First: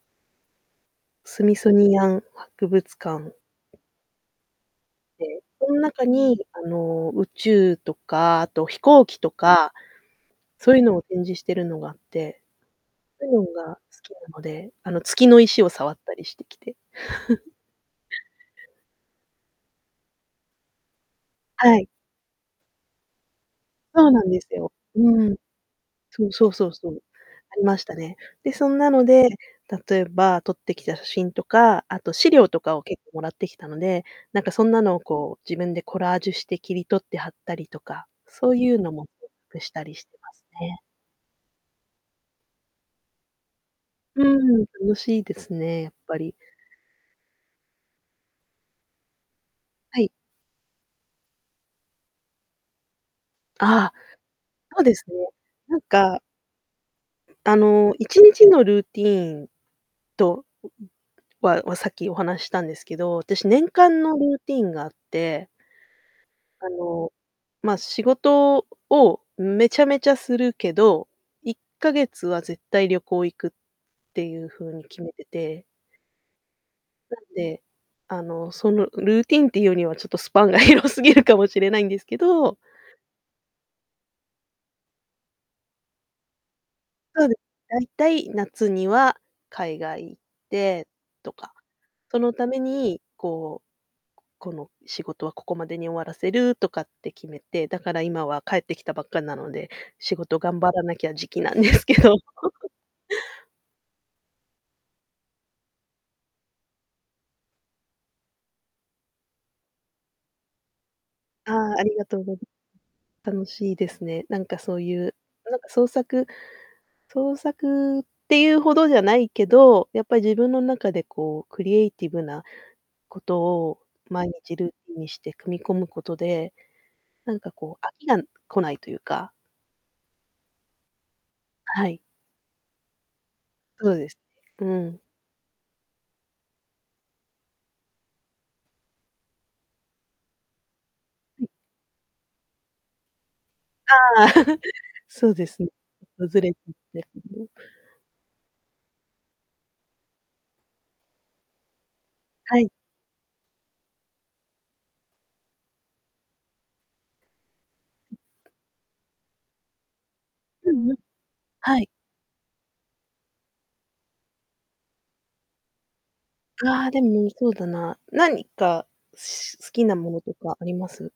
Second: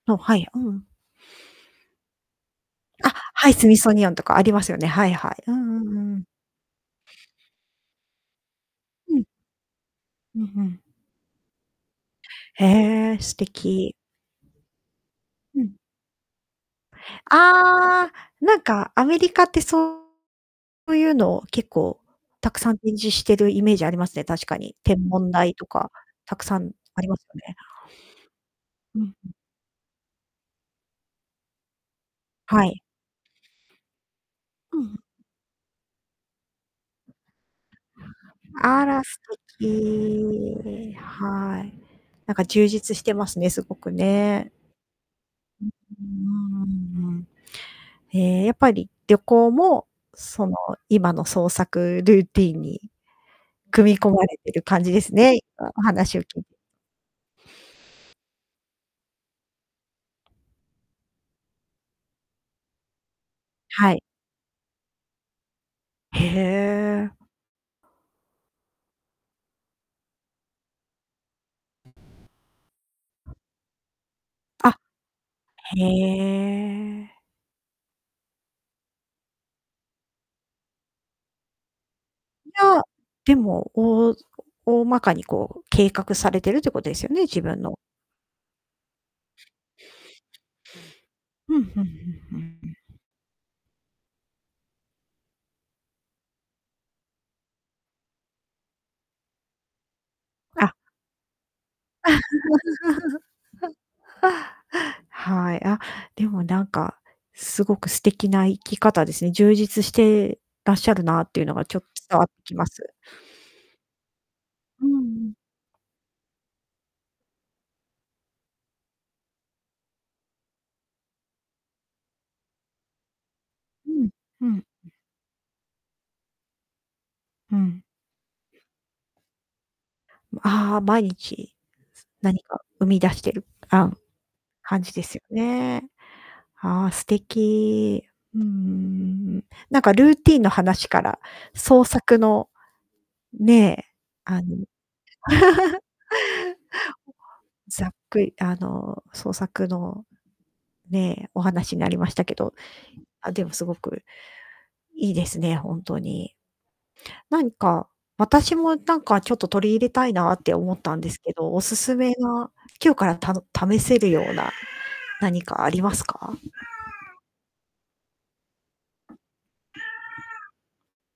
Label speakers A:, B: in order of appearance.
A: あ、はい。うん。
B: スミソニアン博物
A: あ、
B: 館
A: はい、スミソニアンとかありますよね。はいは
B: で、
A: い。うん
B: その
A: うん
B: 中
A: うん。
B: にあの宇宙とか、あと飛行
A: う
B: 機
A: ん。
B: とか、
A: うんう
B: そうい
A: ん。
B: うのを展示してるのがあって。
A: へえ、素
B: が好
A: 敵。
B: きなので、あの月の
A: う
B: 石を
A: ん。
B: 触ったりしてきて。
A: ああ、なんかアメリカってそう。そういうのを結
B: はい。
A: 構たくさん展示してるイメージあり
B: そ
A: ま
B: う
A: す
B: な
A: ね、
B: んで
A: 確
B: す
A: か
B: よ。
A: に。天
B: う
A: 文
B: ん。
A: 台とか
B: そう
A: たく
B: そう
A: さ
B: そ
A: ん
B: うそ
A: あ
B: う。
A: りますよね。
B: ありましたね。で、そんな
A: う
B: の
A: ん
B: で、
A: うん。
B: 例えば撮ってきた写真とか、あと資料と
A: は
B: か
A: い。
B: を結構貰ってきたので、なんかそん
A: う
B: なのを
A: ん。
B: こう自分でコラージュして切り取って貼ったりとか、そういう
A: あ
B: の
A: ら
B: も
A: 素
B: したりしてます
A: 敵。
B: ね。
A: はい。なんか充実してますね、すごく
B: う
A: ね。
B: ん、楽しいです
A: うん。
B: ね、やっぱり。
A: うーん。ええ、やっぱり旅行も
B: はい。
A: その、今の創作ルーティーンに
B: ああ、
A: 組み込まれてる
B: そ
A: 感
B: う
A: じ
B: で
A: で
B: す
A: す
B: ね。
A: ね、今
B: なん
A: お話
B: か
A: を聞いて。
B: あの、1日のルーティンとはさっきお話したんですけど、私年
A: は
B: 間
A: い。
B: のルーティンがあって
A: へ
B: あの、
A: え。
B: まあ仕事をめちゃめちゃするけど、1ヶ月は絶対旅行行くっていう風
A: あ。
B: に決めてて
A: へ
B: な
A: え。
B: んで、あの、そのルーティンっていうにはちょっとスパンが広すぎるかもしれないんですけ
A: い
B: ど。
A: や、でも、おお大まかにこう計画されてるってことですよね、
B: そうです。
A: 自分の。
B: 大体夏には海外行ってとか。
A: ふんふんふん
B: その
A: ふ
B: た
A: ん
B: め
A: ふん。
B: にこう、この仕事はここまでに終わらせるとかって決めて、だから今は帰ってきたばっかなので、仕事頑張
A: あ。
B: らなきゃ時期なんですけど。
A: はい。あ、でもなんか、すごく素敵な生き方ですね、充実してらっしゃるなっていう
B: あ
A: のがちょ
B: あ、
A: っ
B: あ
A: と
B: りがと
A: 伝
B: う
A: わって
B: ござ
A: きます。
B: 楽しいですね。なんかそう
A: うん
B: い
A: う
B: う、
A: ん。
B: なんか創作創作っていうほどじゃないけど、やっぱり自分の中でこうクリエイティブなことを
A: うん。
B: 毎
A: う
B: 日
A: ん。
B: ルーティンにして組み込むことで、なんか
A: う
B: こ
A: ん。
B: う飽きが来ないというか。
A: ああ、毎日
B: はい。
A: 何か生み出してる、
B: そ
A: あ、
B: うですね、う
A: 感じ
B: ん。
A: ですよね。ああ、素敵。うーん。なんかルーティンの話から創作の。ねえ、
B: ああ、
A: あ の。
B: そうですね。
A: ざっくあの創作の、ねえ、お話になりましたけど。
B: はい。
A: あ、でもすごくいいですね、ほんとに。なんか、私もなんかちょっと取り入れたいなって
B: う
A: 思っ
B: んうん。
A: たんですけどお
B: はい。
A: 勧めは、今日からた試せるような何かありますか？
B: ああ、でも、そうだな、何か好きなものとかあります？